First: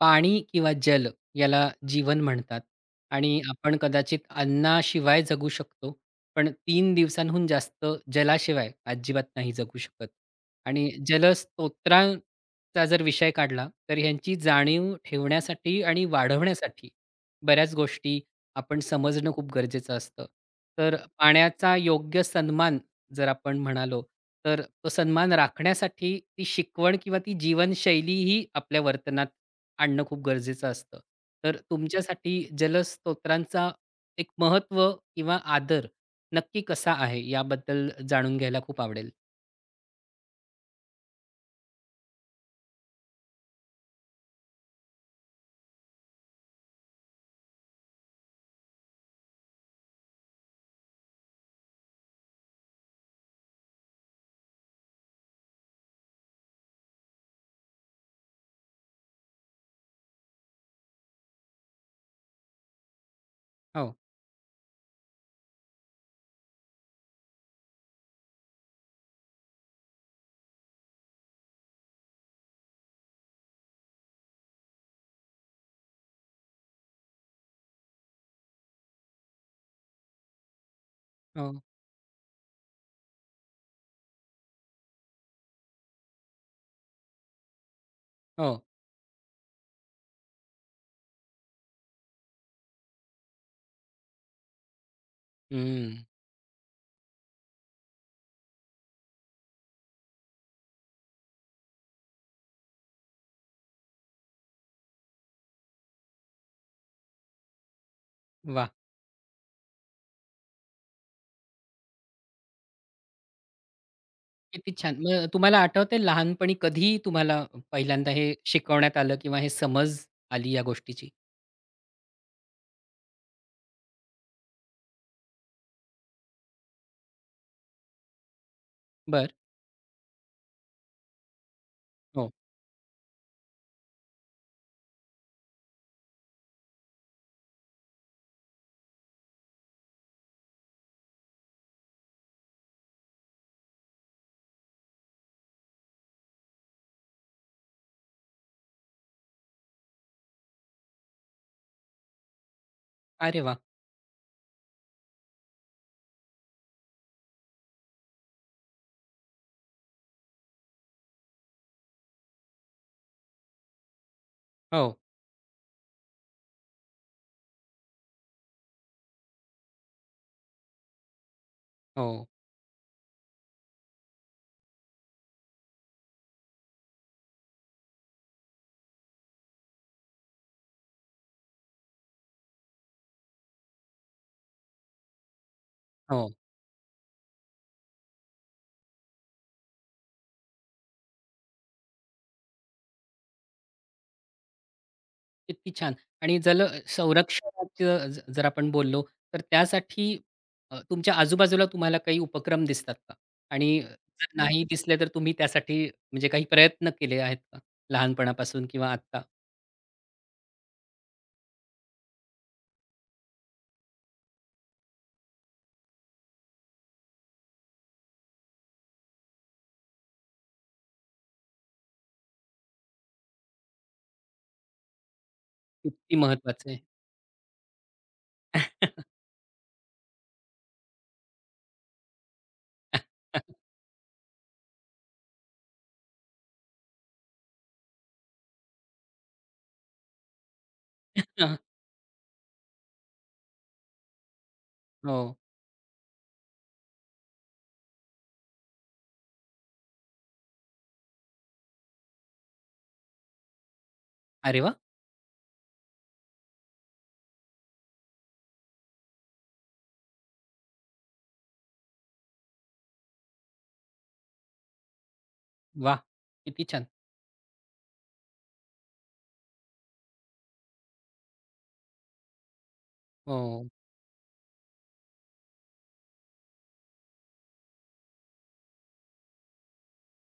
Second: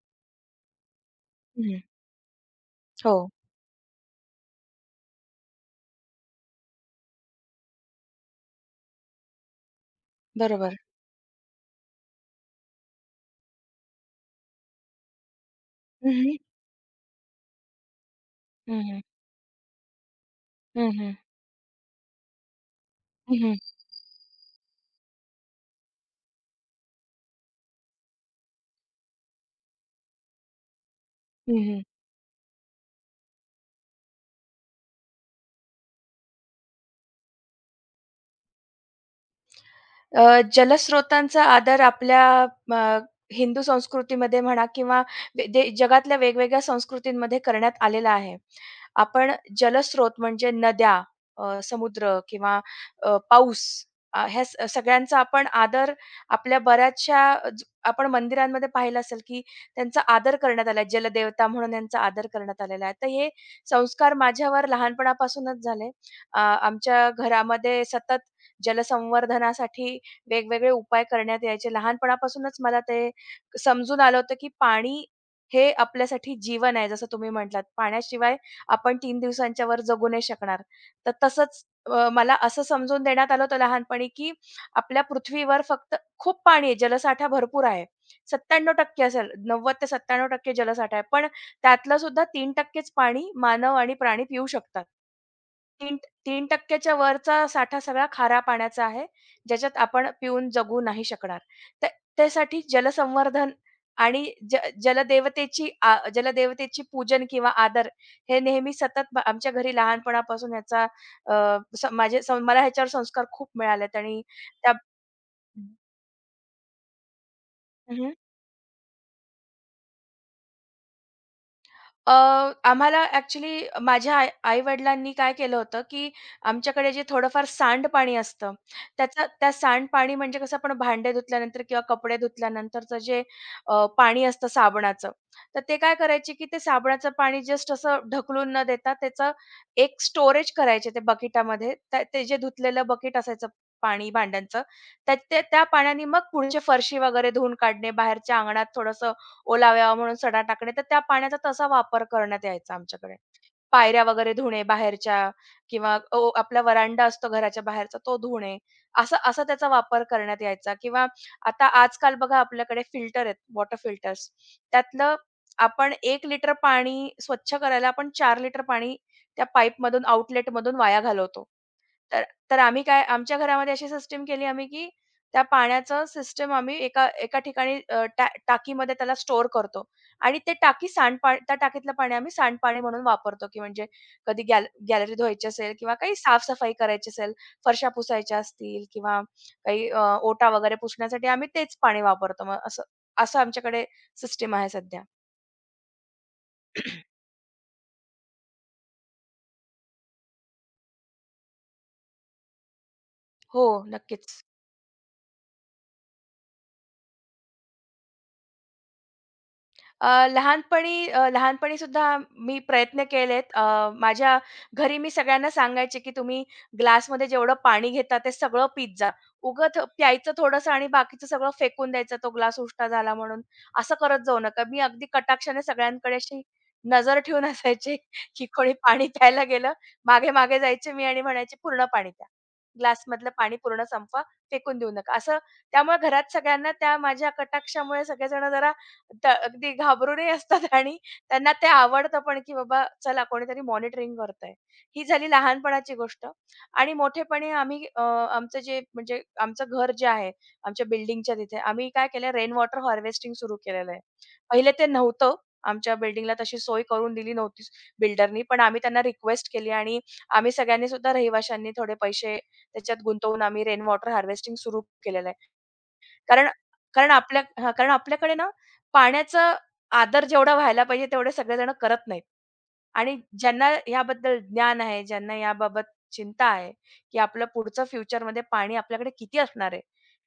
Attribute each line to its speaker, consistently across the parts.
Speaker 1: पाणी किंवा जल याला
Speaker 2: हं,
Speaker 1: जीवन म्हणतात.
Speaker 2: हो,
Speaker 1: आणि आपण कदाचित अन्नाशिवाय जगू शकतो, पण 3 दिवसांहून जास्त जलाशिवाय अजिबात नाही जगू शकत.
Speaker 2: बरोबर.
Speaker 1: आणि जलस्तोत्रांचा जर विषय काढला, तर ह्यांची जाणीव ठेवण्यासाठी आणि
Speaker 2: हं, हं.
Speaker 1: वाढवण्यासाठी बऱ्याच गोष्टी
Speaker 2: हं,
Speaker 1: आपण
Speaker 2: हं.
Speaker 1: समजणं खूप गरजेचं असतं.
Speaker 2: हं,
Speaker 1: तर
Speaker 2: हं.
Speaker 1: पाण्याचा योग्य सन्मान जर
Speaker 2: हं,
Speaker 1: आपण म्हणालो, तर तो सन्मान राखण्यासाठी ती शिकवण किंवा ती जीवनशैलीही आपल्या वर्तनात आणणं खूप गरजेचं असतं. तर तुमच्यासाठी जलस्तोत्रांचा एक महत्त्व किंवा आदर नक्की कसा आहे याबद्दल जाणून घ्यायला खूप आवडेल?
Speaker 2: जलस्रोतांचा आदर आपल्या अ, हिंदू संस्कृतीमध्ये म्हणा किंवा वे दे जगातल्या वेगवेगळ्या संस्कृतींमध्ये करण्यात आलेला आहे. आपण जलस्रोत म्हणजे नद्या, समुद्र किंवा पाऊस, ह्या सगळ्यांचा आपण आदर आपल्या बऱ्याचशा, ज आपण मंदिरांमध्ये पाहिलं असेल, की त्यांचा आदर करण्यात आला, जलदेवता म्हणून यांचा आदर करण्यात आलेला आहे. तर हे
Speaker 1: हो,
Speaker 2: संस्कार माझ्यावर लहानपणापासूनच झाले. आमच्या घरामध्ये सतत जलसंवर्धनासाठी वेगवेगळे उपाय करण्यात यायचे. लहानपणापासूनच मला ते समजून आलं होतं, की पाणी हे आपल्यासाठी जीवन आहे. जसं तुम्ही म्हटलात, पाण्याशिवाय आपण 3 दिवसांच्या वर जगू नाही शकणार. तर
Speaker 1: हो,
Speaker 2: तसंच मला असं समजून देण्यात आलं होतं लहानपणी, की आपल्या पृथ्वीवर फक्त खूप पाणी आहे, जलसाठा भरपूर आहे.
Speaker 1: हो.
Speaker 2: 97% असेल, 90% ते 97% जलसाठा आहे. पण त्यातलं सुद्धा 3%च पाणी मानव आणि प्राणी पिऊ शकतात. तीन
Speaker 1: हं.
Speaker 2: 3% वरचा साठा सगळा खारा पाण्याचा आहे, ज्याच्यात आपण पिऊन जगू नाही शकणार. त्या त्यासाठी जलसंवर्धन आणि ज जलदेवतेची पूजन किंवा आदर हे
Speaker 1: वाह!
Speaker 2: नेहमी सतत, आमच्या घरी लहानपणापासून ह्याचा अ, मला ह्याच्यावर संस्कार खूप मिळालेत. आणि त्या
Speaker 1: किती छान. मग तुम्हाला आठवतंय लहानपणी कधी तुम्हाला पहिल्यांदा हे शिकवण्यात आलं किंवा हे समज आली या गोष्टीची?
Speaker 2: अ, आम्हाला ॲक्चुअली माझ्या आई-वडिलांनी काय केलं होतं, की आमच्याकडे जे थोडंफार सांडपाणी असतं, त्याचं
Speaker 1: बरं.
Speaker 2: त्या सांडपाणी म्हणजे कसं आपण भांडे धुतल्यानंतर किंवा कपडे
Speaker 1: हो.
Speaker 2: धुतल्यानंतरचं जे पाणी असतं साबणाचं, तर ते काय करायचे, की ते साबणाचं पाणी जस्ट असं ढकलून न देता त्याचं एक स्टोरेज करायचे ते बकेटामध्ये. ते जे धुतलेलं बकेट असायचं पाणी भांड्यांचं, त्या त्या त्या पाण्याने मग पुढचे फरशी वगैरे धुवून काढणे, बाहेरच्या अंगणात थोडंसं ओलावा यावा म्हणून सडा टाकणे, तर त्या पाण्याचा तसा वापर करण्यात यायचा आमच्याकडे.
Speaker 1: अरे वाह!
Speaker 2: पायऱ्या वगैरे धुणे बाहेरच्या किंवा, आपला व्हरांडा असतो घराच्या बाहेरचा तो धुणे. असा असा त्याचा वापर करण्यात यायचा. किंवा आता आजकाल बघा आपल्याकडे फिल्टर आहेत, वॉटर फिल्टर्स.
Speaker 1: हो,
Speaker 2: त्यातलं आपण 1 लिटर पाणी स्वच्छ करायला आपण 4 लिटर पाणी त्या पाईपमधून आउटलेटमधून वाया घालवतो. तर
Speaker 1: हो,
Speaker 2: तर आम्ही काय आमच्या घरामध्ये अशी सिस्टम केली आम्ही, की त्या पाण्याचं सिस्टम आम्ही एका एका ठिकाणी टाकीमध्ये त्याला स्टोअर करतो आणि ते टाकी, त्या टाकीतलं पाणी आम्ही सांडपाणी म्हणून वापरतो, की म्हणजे कधी गॅलरी धुवायची असेल किंवा काही
Speaker 1: हो.
Speaker 2: साफ करायची असेल, फरशा पुसायच्या असतील किंवा काही ओटा वगैरे पुसण्यासाठी आम्ही तेच पाणी वापरतो. मग असं असं आमच्याकडे सिस्टम आहे सध्या.
Speaker 1: किती छान! आणि जल संरक्षणाचं जर आपण बोललो, तर त्यासाठी तुमच्या आजूबाजूला तुम्हाला काही उपक्रम दिसतात का?
Speaker 2: हो,
Speaker 1: आणि जर
Speaker 2: नक्कीच.
Speaker 1: नाही दिसले, तर तुम्ही त्यासाठी म्हणजे काही प्रयत्न केले आहेत का? लहानपणापासून किंवा आत्ता?
Speaker 2: लहानपणी सुद्धा मी प्रयत्न केलेत. माझ्या घरी मी सगळ्यांना सांगायचे, की "तुम्ही ग्लासमध्ये जेवढं पाणी घेता ते सगळं पीत जा. उगाच प्यायचं थोडंसं आणि बाकीचं सगळं फेकून द्यायचं, तो ग्लास उष्टा झाला म्हणून. असं करत जाऊ नका." मी अगदी कटाक्षाने सगळ्यांकडे
Speaker 1: किती
Speaker 2: अशी
Speaker 1: महत्वाचं आहे.
Speaker 2: नजर ठेवून असायचे, की कोणी पाणी प्यायला गेलं, मागे-मागे जायचे मी आणि म्हणायचे, "पूर्ण पाणी प्या. ग्लासमधलं पाणी पूर्ण संपवा. फेकून देऊ नका." असं त्यामुळे घरात सगळ्यांना, त्या माझ्या कटाक्षामुळे, सगळेजण जरा त्या अगदी घाबरूनही असतात आणि त्यांना ते आवडतं पण, की बाबा चला कोणीतरी मॉनिटरिंग करतंय. ही
Speaker 1: हो.
Speaker 2: झाली लहानपणाची गोष्ट. आणि मोठेपणी आम्ही, आमचं जे म्हणजे आमचं घर जे आहे, आमच्या बिल्डिंगच्या तिथे आम्ही काय केलं, रेन वॉटर हार्वेस्टिंग सुरू केलेलं आहे.
Speaker 1: अरे
Speaker 2: पहिले
Speaker 1: वाह!
Speaker 2: ते नव्हतं. आमच्या बिल्डिंगला तशी सोय करून दिली नव्हती बिल्डरनी, पण आम्ही त्यांना रिक्वेस्ट केली आणि आम्ही सगळ्यांनी सुद्धा, रहिवाशांनी, थोडे पैसे त्याच्यात गुंतवून आम्ही रेन वॉटर हार्वेस्टिंग सुरू केलेलं आहे.
Speaker 1: वाह!
Speaker 2: कारण
Speaker 1: किती छान.
Speaker 2: कारण आपल्या हां, कारण आपल्याकडे ना पाण्याचा आदर जेवढा व्हायला पाहिजे तेवढे सगळेजण करत नाहीत, आणि
Speaker 1: हो.
Speaker 2: ज्यांना याबद्दल ज्ञान आहे, ज्यांना याबाबत चिंता आहे, की आपलं पुढचं फ्युचरमध्ये पाणी आपल्याकडे किती असणार आहे.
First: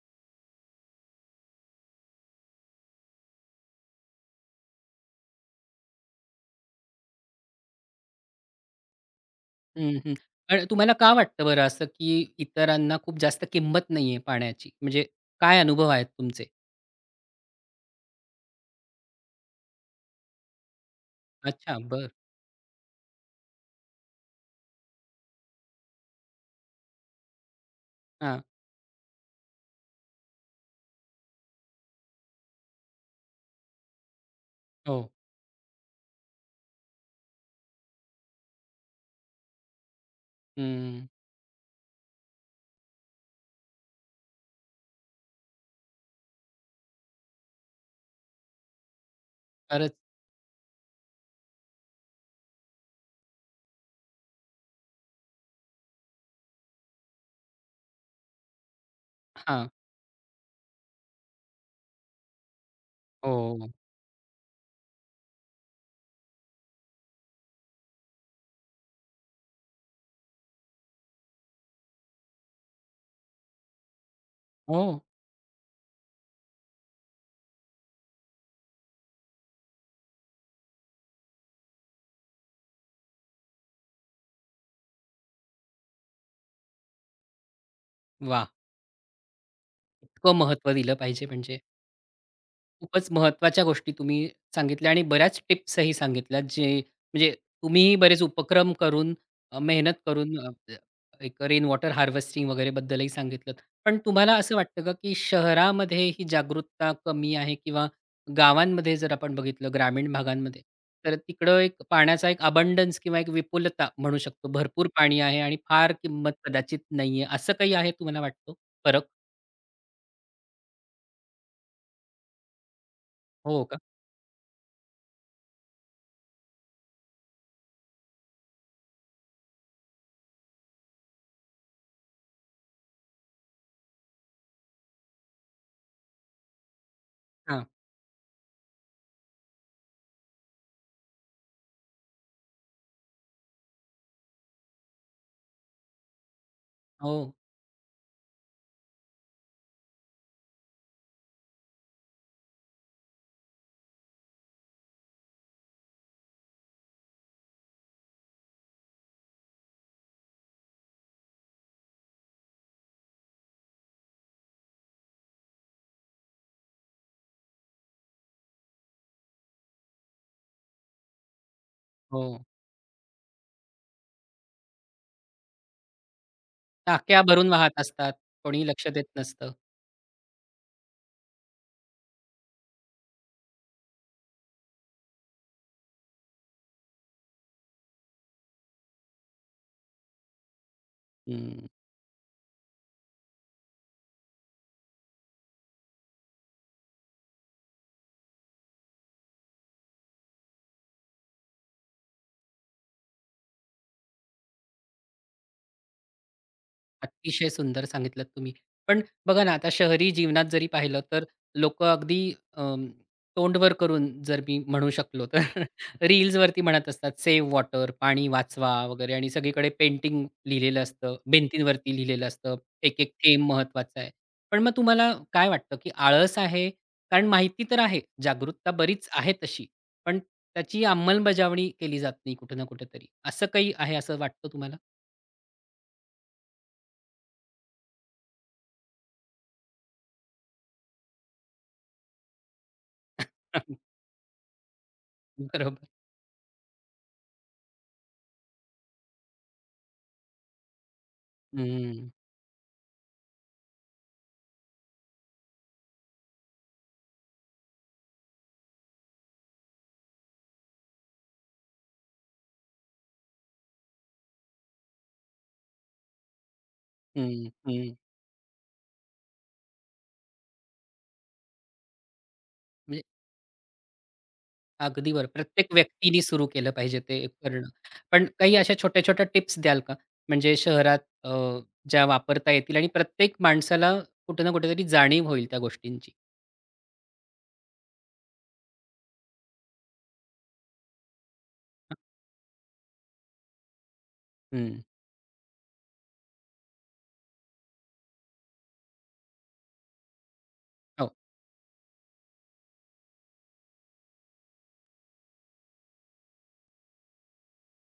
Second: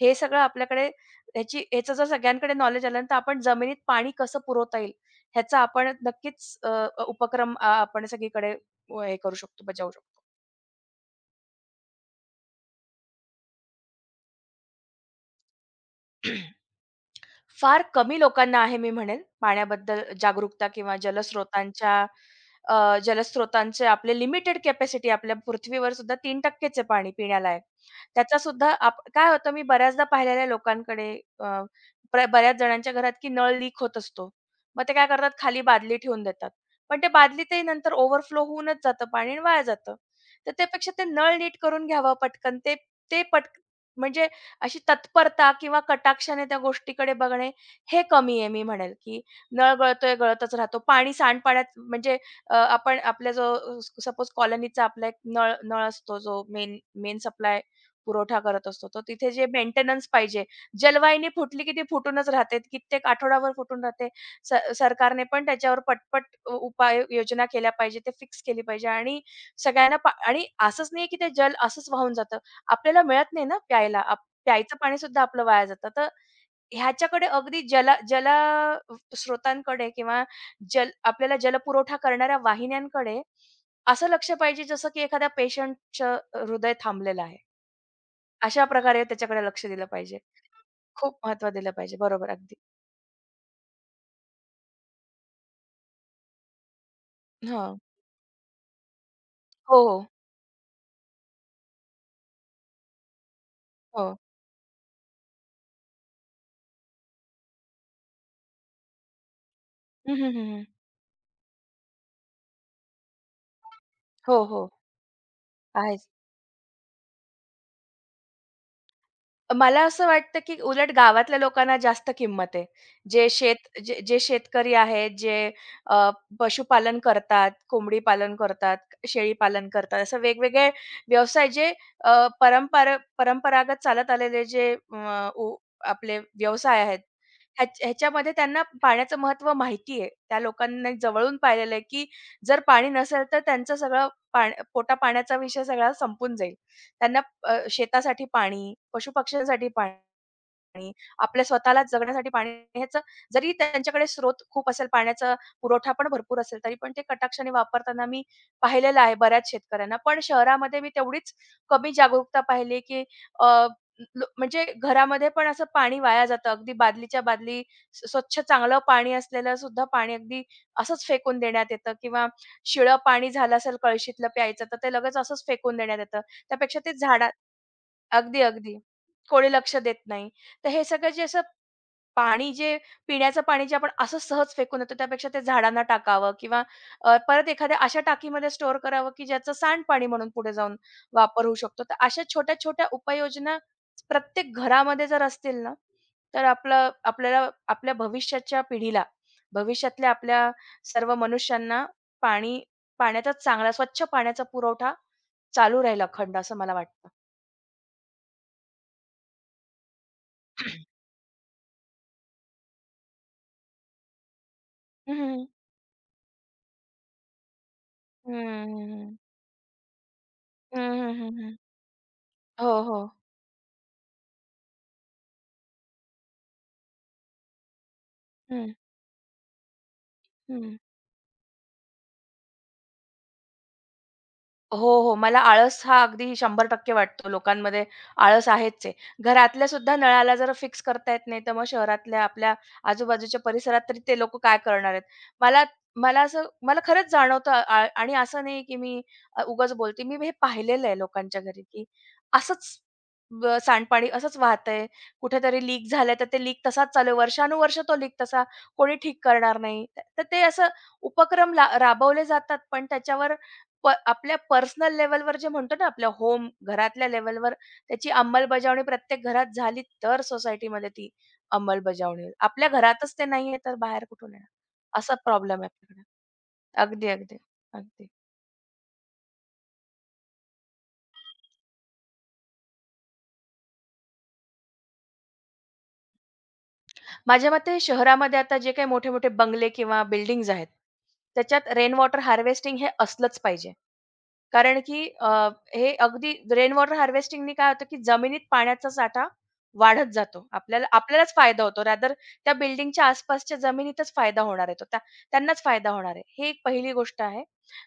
Speaker 2: हे सगळं आपल्याकडे ह्याची ह्याचं जर सगळ्यांकडे नॉलेज आलं ना, तर आपण जमिनीत पाणी कसं पुरवता येईल ह्याचा आपण नक्कीच, उपक्रम, आपण सगळीकडे, हे करू शकतो, बजावू
Speaker 1: हं, हं.
Speaker 2: शकतो.
Speaker 1: पण तुम्हाला का वाटतं बरं असं, की इतरांना खूप जास्त किंमत नाहीये पाण्याची? म्हणजे काय अनुभव आहेत तुमचे?
Speaker 2: फार कमी लोकांना आहे मी म्हणेन पाण्याबद्दल जागरूकता किंवा
Speaker 1: अच्छा, बर.
Speaker 2: जलस्रोतांचे, आपले लिमिटेड कॅपॅसिटी आपल्या पृथ्वीवर सुद्धा 3%च आहे पाणी पिण्याला आहे. त्याचा
Speaker 1: हां.
Speaker 2: सुद्धा काय होतं, मी बऱ्याचदा पाहिलेलं आहे लोकांकडे, अ, प्र बऱ्याच जणांच्या घरात, की नळ लीक होत असतो. मग ते काय
Speaker 1: हो.
Speaker 2: करतात, खाली बादली ठेवून देतात. पण ते बादलीतही नंतर ओव्हरफ्लो होऊनच जातं पाणी आणि वाया जातं. तर त्यापेक्षा ते
Speaker 1: हं.
Speaker 2: नळ नीट करून घ्यावं पटकन. ते ते पट म्हणजे अशी तत्परता किंवा कटाक्षाने त्या गोष्टीकडे बघणे हे कमी आहे, मी म्हणेल, की नळ
Speaker 1: खरंच.
Speaker 2: गळतोय गळतच राहतो. पाणी सांडपाण्यात म्हणजे, आपण आपल्या जो सपोज कॉलनीचा आपला एक नळ नळ असतो जो मेन मेन सप्लाय पुरवठा करत असतो. तो तिथे जे
Speaker 1: हां.
Speaker 2: मेंटेनन्स पाहिजे. जलवाहिनी फुटली की ती फुटूनच राहते. कित्येक
Speaker 1: हो,
Speaker 2: आठवडाभर
Speaker 1: हो.
Speaker 2: फुटून राहते. सरकारने पण त्याच्यावर पटपट उपाय योजना केल्या पाहिजे. ते फिक्स केली पाहिजे आणि, सगळ्यांना पा आणि असंच नाही की ते जल असंच वाहून जातं. आपल्याला मिळत नाही ना प्यायला. प्यायचं पाणी
Speaker 1: हो,
Speaker 2: सुद्धा आपलं वाया जातं. तर ह्याच्याकडे अगदी, जला जला स्रोतांकडे किंवा जल आपल्याला जलपुरवठा करणाऱ्या वाहिन्यांकडे असं लक्ष पाहिजे, जसं की एखाद्या पेशंटचं हृदय थांबलेलं आहे.
Speaker 1: वाह!
Speaker 2: अशा प्रकारे त्याच्याकडे लक्ष दिलं पाहिजे.
Speaker 1: इतकं महत्त्व दिलं
Speaker 2: खूप
Speaker 1: पाहिजे
Speaker 2: महत्त्व
Speaker 1: म्हणजे,
Speaker 2: दिलं पाहिजे. बरोबर अगदी.
Speaker 1: खूपच महत्त्वाच्या गोष्टी तुम्ही सांगितल्या आणि बऱ्याच टिप्सही सांगितल्यात, जे म्हणजे
Speaker 2: हां.
Speaker 1: तुम्हीही बरेच उपक्रम करून
Speaker 2: हो,
Speaker 1: मेहनत
Speaker 2: हो.
Speaker 1: करून एक रेन वॉटर हार्वेस्टिंग वगैरे बद्दलही सांगितलंत. पण
Speaker 2: हो.
Speaker 1: तुम्हाला असं वाटतं का, की शहरामध्ये ही जागरूकता कमी आहे किंवा गावांमध्ये जर आपण बघितलं ग्रामीण
Speaker 2: हं, हं, हं,
Speaker 1: भागांमध्ये,
Speaker 2: हं.
Speaker 1: तर तिकडं एक पाण्याचा एक अबंडन्स किंवा एक विपुलता म्हणू
Speaker 2: हो,
Speaker 1: शकतो.
Speaker 2: हो.
Speaker 1: भरपूर पाणी आहे आणि फार
Speaker 2: आहेच.
Speaker 1: किंमत कदाचित नाहीये. असं काही आहे तुम्हाला वाटतो फरक?
Speaker 2: मला असं वाटतं, की उलट गावातल्या लोकांना जास्त किंमत आहे. जे
Speaker 1: हो का?
Speaker 2: शेत जे जे शेतकरी आहेत, जे, अ, पशुपालन करतात, कोंबडी पालन करतात, शेळी पालन करतात, असं वेगवेगळे व्यवसाय, जे अ, परंपरा परंपरागत चालत आलेले जे, अ, उ आपले व्यवसाय आहेत, ह्या
Speaker 1: हां.
Speaker 2: ह्याच्यामध्ये त्यांना पाण्याचं महत्त्व माहिती आहे. त्या लोकांनी जवळून पाहिलेलं आहे, की जर पाणी नसेल तर त्यांचं सगळं, पोटापाण्याचा विषय सगळा संपून जाईल.
Speaker 1: हो,
Speaker 2: त्यांना, शेतासाठी पाणी, पशुपक्ष्यांसाठी पाणी, आपल्या स्वतःला जगण्यासाठी पाणी, ह्याचं, जरी त्यांच्याकडे स्रोत खूप असेल, पाण्याचा पुरवठा पण भरपूर असेल, तरी पण ते कटाक्षाने वापरताना मी पाहिलेलं आहे बऱ्याच शेतकऱ्यांना. पण शहरामध्ये मी तेवढीच कमी जागरूकता पाहिली, की, अ, लो म्हणजे घरामध्ये पण असं पाणी वाया जातं. अगदी बादलीच्या बादली, स्वच्छ चांगलं पाणी असलेलं सुद्धा पाणी अगदी असंच फेकून देण्यात येतं किंवा
Speaker 1: हो.
Speaker 2: शिळं पाणी झालं असेल कळशीतलं प्यायचं, तर ते लगेच असंच फेकून देण्यात येतं. त्यापेक्षा ते
Speaker 1: टाक्या
Speaker 2: झाडा
Speaker 1: भरून वाहत असतात.
Speaker 2: अगदी,
Speaker 1: कोणी
Speaker 2: अगदी.
Speaker 1: लक्ष देत
Speaker 2: कोणी
Speaker 1: नसतं.
Speaker 2: लक्ष देत नाही. तर हे सगळं जे असं पाणी जे पिण्याचं पाणी जे आपण असं सहज फेकून देतो, त्यापेक्षा ते झाडांना टाकावं किंवा, परत एखाद्या अशा टाकीमध्ये स्टोअर करावं, की ज्याचं सांडपाणी म्हणून पुढे जाऊन वापर होऊ
Speaker 1: हं.
Speaker 2: शकतो. तर अशा छोट्या-छोट्या उपाययोजना प्रत्येक घरामध्ये जर असतील ना, तर आपलं आपल्याला आपल्या भविष्याच्या पिढीला, भविष्यातल्या आपल्या सर्व मनुष्यांना पाणी, पाण्याचा चांगला स्वच्छ पाण्याचा पुरवठा चालू राहील अखंड, असं मला वाटतं.
Speaker 1: अतिशय सुंदर सांगितलत तुम्ही. पण बघा ना, आता शहरी जीवनात जरी पाहिलं तर लोकं अगदी अं, तोंड करून जर मी म्हणू शकलो तर
Speaker 2: हं,
Speaker 1: रील्सवरती म्हणत असतात, "सेव्ह वॉटर, पाणी
Speaker 2: हं,
Speaker 1: वाचवा"
Speaker 2: हं,
Speaker 1: वगैरे
Speaker 2: हं.
Speaker 1: आणि सगळीकडे पेंटिंग लिहिलेलं
Speaker 2: हं,
Speaker 1: असतं,
Speaker 2: हं, हं,
Speaker 1: भिंतींवरती लिहिलेलं असतं,
Speaker 2: हो, हो.
Speaker 1: एक-एक थेंब महत्त्वाचा आहे. पण मग तुम्हाला काय वाटतं, की आळस आहे? कारण माहिती तर आहे, जागरूकता
Speaker 2: हं,
Speaker 1: बरीच आहे तशी, पण
Speaker 2: हं.
Speaker 1: त्याची अंमलबजावणी केली जात नाही कुठे ना कुठेतरी. असं काही आहे असं वाटतं तुम्हाला?
Speaker 2: हो, हो. मला आळस हा अगदी 100% वाटतो. लोकांमध्ये आळस आहेच आहे. घरातल्या सुद्धा नळाला जर फिक्स करता येत नाही, तर मग शहरातल्या आपल्या आजूबाजूच्या परिसरात तरी ते लोक काय करणार आहेत? मला
Speaker 1: बरोबर.
Speaker 2: मला असं मला खरंच जाणवतं, आ आणि असं नाही की मी, उगाच बोलते. मी हे पाहिलेलं आहे लोकांच्या घरी, की
Speaker 1: हं.
Speaker 2: असंच, सांडपाणी असंच वाहतंय. कुठेतरी लीक झालंय, तर ते लीक तसाच चालू आहे. वर्षानुवर्ष तो लीक तसा कोणी ठीक करणार नाही. तर ते असं उपक्रम ला राबवले जातात, पण त्याच्यावर, आपल्या पर्सनल लेव्हलवर जे म्हणतो ना, आपल्या होम, घरातल्या
Speaker 1: हं,
Speaker 2: लेव्हलवर
Speaker 1: हं.
Speaker 2: त्याची अंमलबजावणी प्रत्येक घरात झाली, तर सोसायटीमध्ये ती अंमलबजावणी होईल. आपल्या
Speaker 1: म्हणजे
Speaker 2: घरातच ते नाहीये, तर बाहेर कुठून येणार?
Speaker 1: अगदी
Speaker 2: असा
Speaker 1: बरोबर.
Speaker 2: प्रॉब्लेम आहे
Speaker 1: प्रत्येक
Speaker 2: आपल्याकडे.
Speaker 1: व्यक्तीने सुरू केलं पाहिजे
Speaker 2: अगदी,
Speaker 1: ते
Speaker 2: अगदी,
Speaker 1: करणं.
Speaker 2: अगदी.
Speaker 1: पण काही अशा छोट्या-छोट्या टिप्स द्याल का? म्हणजे शहरात अ, ज्या वापरता येतील आणि प्रत्येक माणसाला कुठे ना कुठेतरी जाणीव होईल त्या गोष्टींची.
Speaker 2: माझ्या मते शहरामध्ये आता जे काही मोठे-मोठे बंगले किंवा बिल्डिंग्ज आहेत, त्याच्यात रेन वॉटर हार्वेस्टिंग हे असलंच पाहिजे. कारण
Speaker 1: हं.
Speaker 2: की, हे अगदी रेन वॉटर हार्वेस्टिंगनी काय होतं, की जमिनीत पाण्याचा साठा वाढत जातो.
Speaker 1: हो.
Speaker 2: आपल्यालाच फायदा होतो. रॅदर त्या बिल्डिंगच्या आसपासच्या जमिनीतच फायदा होणार आहे तो. त्यांनाच फायदा होणार आहे. ही एक पहिली गोष्ट आहे.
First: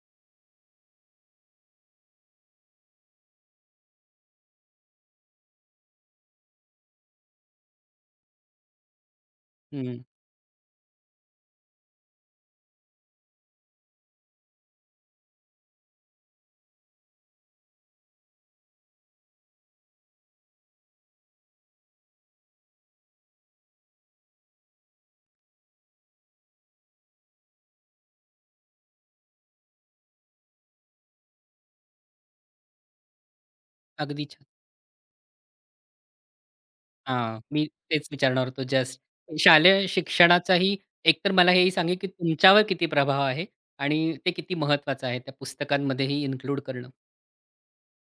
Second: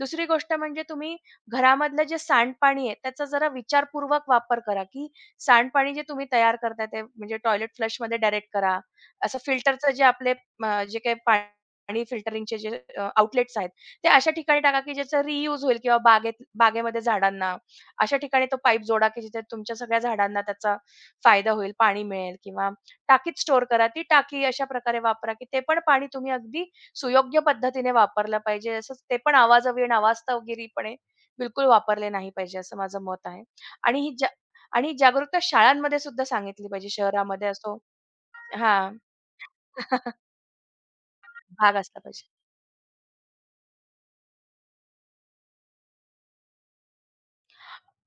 Speaker 2: दुसरी गोष्ट म्हणजे तुम्ही घरामधलं जे सांडपाणी आहे, त्याचा जरा विचारपूर्वक वापर करा, की सांडपाणी जे तुम्ही तयार करताय, ते म्हणजे टॉयलेट फ्लशमध्ये डायरेक्ट करा. असं फिल्टरचं
Speaker 1: हं.
Speaker 2: जे आपले, जे काही पाणी फिल्टरिंगचे जे आउटलेट्स आहेत, ते अशा ठिकाणी टाका, की ज्याचा रियूज होईल किंवा, बागेमध्ये झाडांना, अशा ठिकाणी तो पाईप जोडा, की जिथे तुमच्या सगळ्या झाडांना त्याचा फायदा होईल, पाणी मिळेल किंवा टाकीत स्टोअर करा. ती टाकी अशा प्रकारे वापरा, की ते पण पाणी तुम्ही अगदी सुयोग्य पद्धतीने वापरलं पाहिजे. असंच ते पण आवाजवी नावास्तवगिरीपणे बिलकुल वापरले नाही पाहिजे, असं माझं मत आहे. आणि ही
Speaker 1: अगदी
Speaker 2: जा
Speaker 1: छान.
Speaker 2: आणि जागरूकता शाळांमध्ये सुद्धा सांगितली पाहिजे,
Speaker 1: हां.
Speaker 2: शहरामध्ये
Speaker 1: मी
Speaker 2: असो.
Speaker 1: तेच विचारणार होतो
Speaker 2: हां.
Speaker 1: जस्ट. शालेय शिक्षणाचाही एकतर मला हेही
Speaker 2: भाग
Speaker 1: सांगेल,
Speaker 2: असला
Speaker 1: की
Speaker 2: पाहिजे.
Speaker 1: तुमच्यावर किती प्रभाव आहे आणि ते किती महत्त्वाचं आहे त्या पुस्तकांमध्येही इन्क्लूड करणं?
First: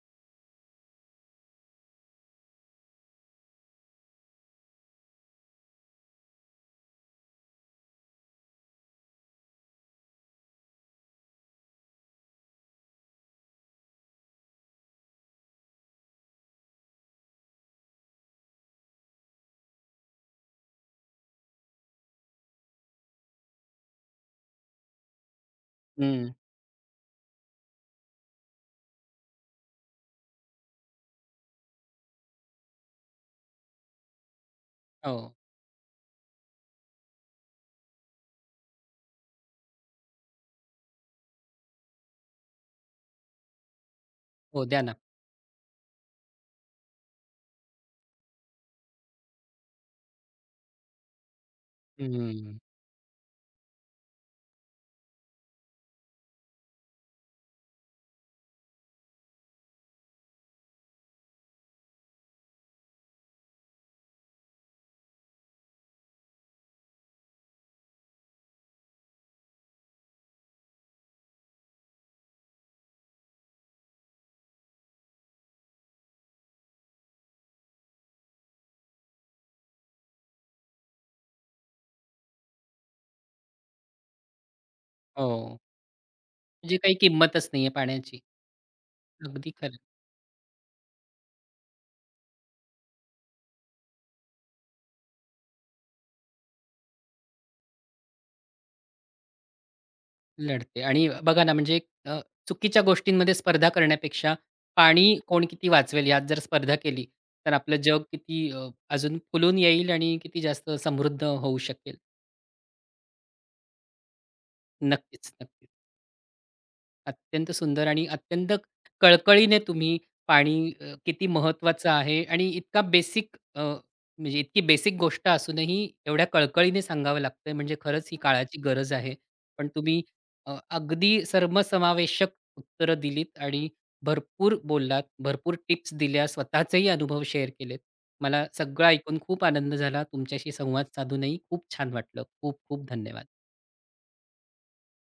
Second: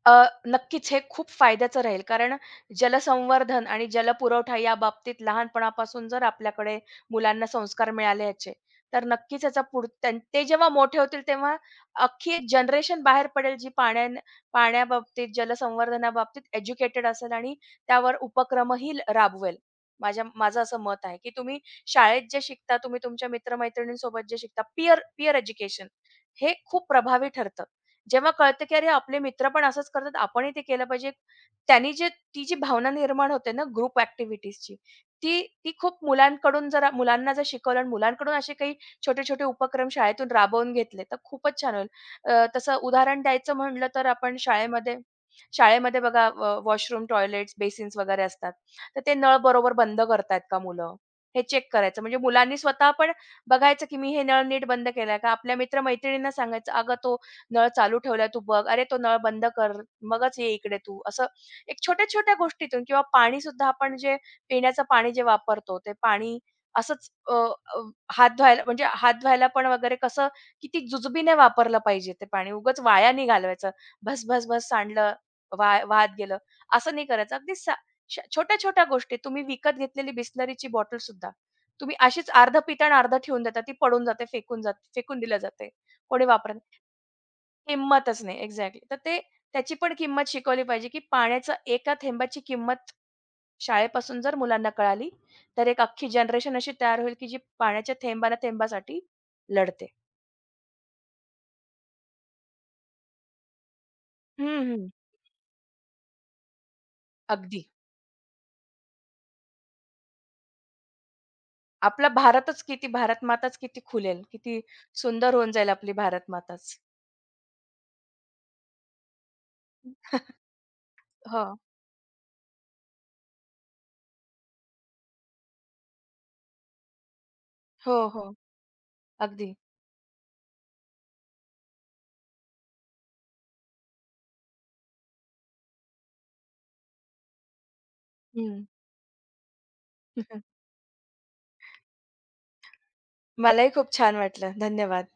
Speaker 2: अ, नक्कीच हे खूप फायद्याचं राहील. कारण जलसंवर्धन आणि जलपुरवठा या बाबतीत लहानपणापासून जर आपल्याकडे मुलांना संस्कार मिळाले याचे, तर नक्कीच याचा, पुढ त्यां ते जेव्हा मोठे होतील तेव्हा अख्खी एक जनरेशन बाहेर पडेल, जी, पाण्याबाबतीत, जलसंवर्धनाबाबतीत एज्युकेटेड असेल आणि त्यावर उपक्रमही राबवेल. माझं असं मत आहे, की तुम्ही शाळेत जे शिकता, तुम्ही तुमच्या मित्र जे शिकता, पीअर पीअर एज्युकेशन
Speaker 1: हं.
Speaker 2: हे खूप प्रभावी ठरतं. जेव्हा कळतं की, अरे आपले मित्र पण असंच करतात, आपणही ते केलं पाहिजे. त्यांनी जे ती जी भावना निर्माण होते ना ग्रुप ॲक्टिव्हिटीजची,
Speaker 1: हो.
Speaker 2: ती ती खूप, मुलांकडून जर मुलांना जर शिकवलं आणि मुलांकडून असे काही छोटे-छोटे उपक्रम शाळेतून राबवून घेतले, तर खूपच छान होईल. तसं उदाहरण द्यायचं म्हणलं तर आपण
Speaker 1: हो. द्या ना.
Speaker 2: शाळेमध्ये, बघा वॉशरूम, टॉयलेट्स, बेसिन्स वगैरे असतात. तर ते नळ बरोबर बंद करतायत का मुलं? हे चेक करायचं. म्हणजे मुलांनी
Speaker 1: हं.
Speaker 2: स्वतः पण बघायचं, की मी हे नळ नीट बंद केलाय का? आपल्या मित्र सांगायचं, "अगं तो नळ चालू ठेवलाय तू बघ, अरे तो नळ बंद कर, मगच ये इकडे तू." असं एक छोट्या-छोट्या गोष्टीतून किंवा पाणीसुद्धा आपण जे पिण्याचं पाणी जे वापरतो, ते पाणी असंच, अ, अ, हात धुवायला पण वगैरे कसं किती जुजबीने वापरलं पाहिजे ते पाणी. उगाच वाया नाही घालवायचं. भस, भस, भस सांडलं, वाया वाहत गेलं. असं नाही करायचं. अगदी, सा श छोट्या-छोट्या गोष्टी. तुम्ही विकत घेतलेली बिसलरीची बॉटलसुद्धा तुम्ही अशीच अर्धं पिता आणि ठेवून देता. ती पडून जाते, फेकून दिल्या
Speaker 1: हो.
Speaker 2: जाते. कोणी वापरत,
Speaker 1: म्हणजे काही किंमतच नाहीये पाण्याची.
Speaker 2: किंमतच नाही. एक्झॅक्टली. तर
Speaker 1: अगदी
Speaker 2: त्याची
Speaker 1: खरं.
Speaker 2: पण किंमत शिकवली पाहिजे, की पाण्याच्या एका थेंबाची किंमत शाळेपासून जर मुलांना कळाली, तर एक अख्खी जनरेशन अशी तयार होईल, की जी पाण्याच्या, थेंबासाठी लढते.
Speaker 1: लढते आणि बघा ना, म्हणजे अ, चुकीच्या गोष्टींमध्ये स्पर्धा करण्यापेक्षा
Speaker 2: हं, हं.
Speaker 1: पाणी कोण किती वाचवेल यात जर स्पर्धा केली, तर
Speaker 2: अगदी.
Speaker 1: आपलं जग किती अजून फुलून येईल आणि किती जास्त समृद्ध होऊ शकेल.
Speaker 2: आपला, भारत माताच किती खुलेल, किती सुंदर
Speaker 1: नक्कीच,
Speaker 2: होऊन
Speaker 1: नक्कीच.
Speaker 2: जाईल आपली भारत माताच.
Speaker 1: अत्यंत सुंदर आणि अत्यंत कळकळीने तुम्ही पाणी किती
Speaker 2: हो.
Speaker 1: महत्त्वाचं आहे आणि इतका बेसिक म्हणजे इतकी बेसिक गोष्ट असूनही एवढ्या कळकळीने सांगावं लागतंय म्हणजे
Speaker 2: हो,
Speaker 1: खरंच ही
Speaker 2: हो.
Speaker 1: काळाची गरज आहे.
Speaker 2: अगदी.
Speaker 1: पण तुम्ही अगदी सर्वसमावेशक उत्तरं दिलीत आणि भरपूर बोललात, भरपूर टिप्स दिल्या, स्वतःचेही अनुभव शेअर केलेत. मला
Speaker 2: हं.
Speaker 1: सगळं ऐकून खूप आनंद झाला. तुमच्याशी संवाद साधूनही खूप छान वाटलं. खूप खूप धन्यवाद.
Speaker 2: मलाही खूप छान वाटलं. धन्यवाद.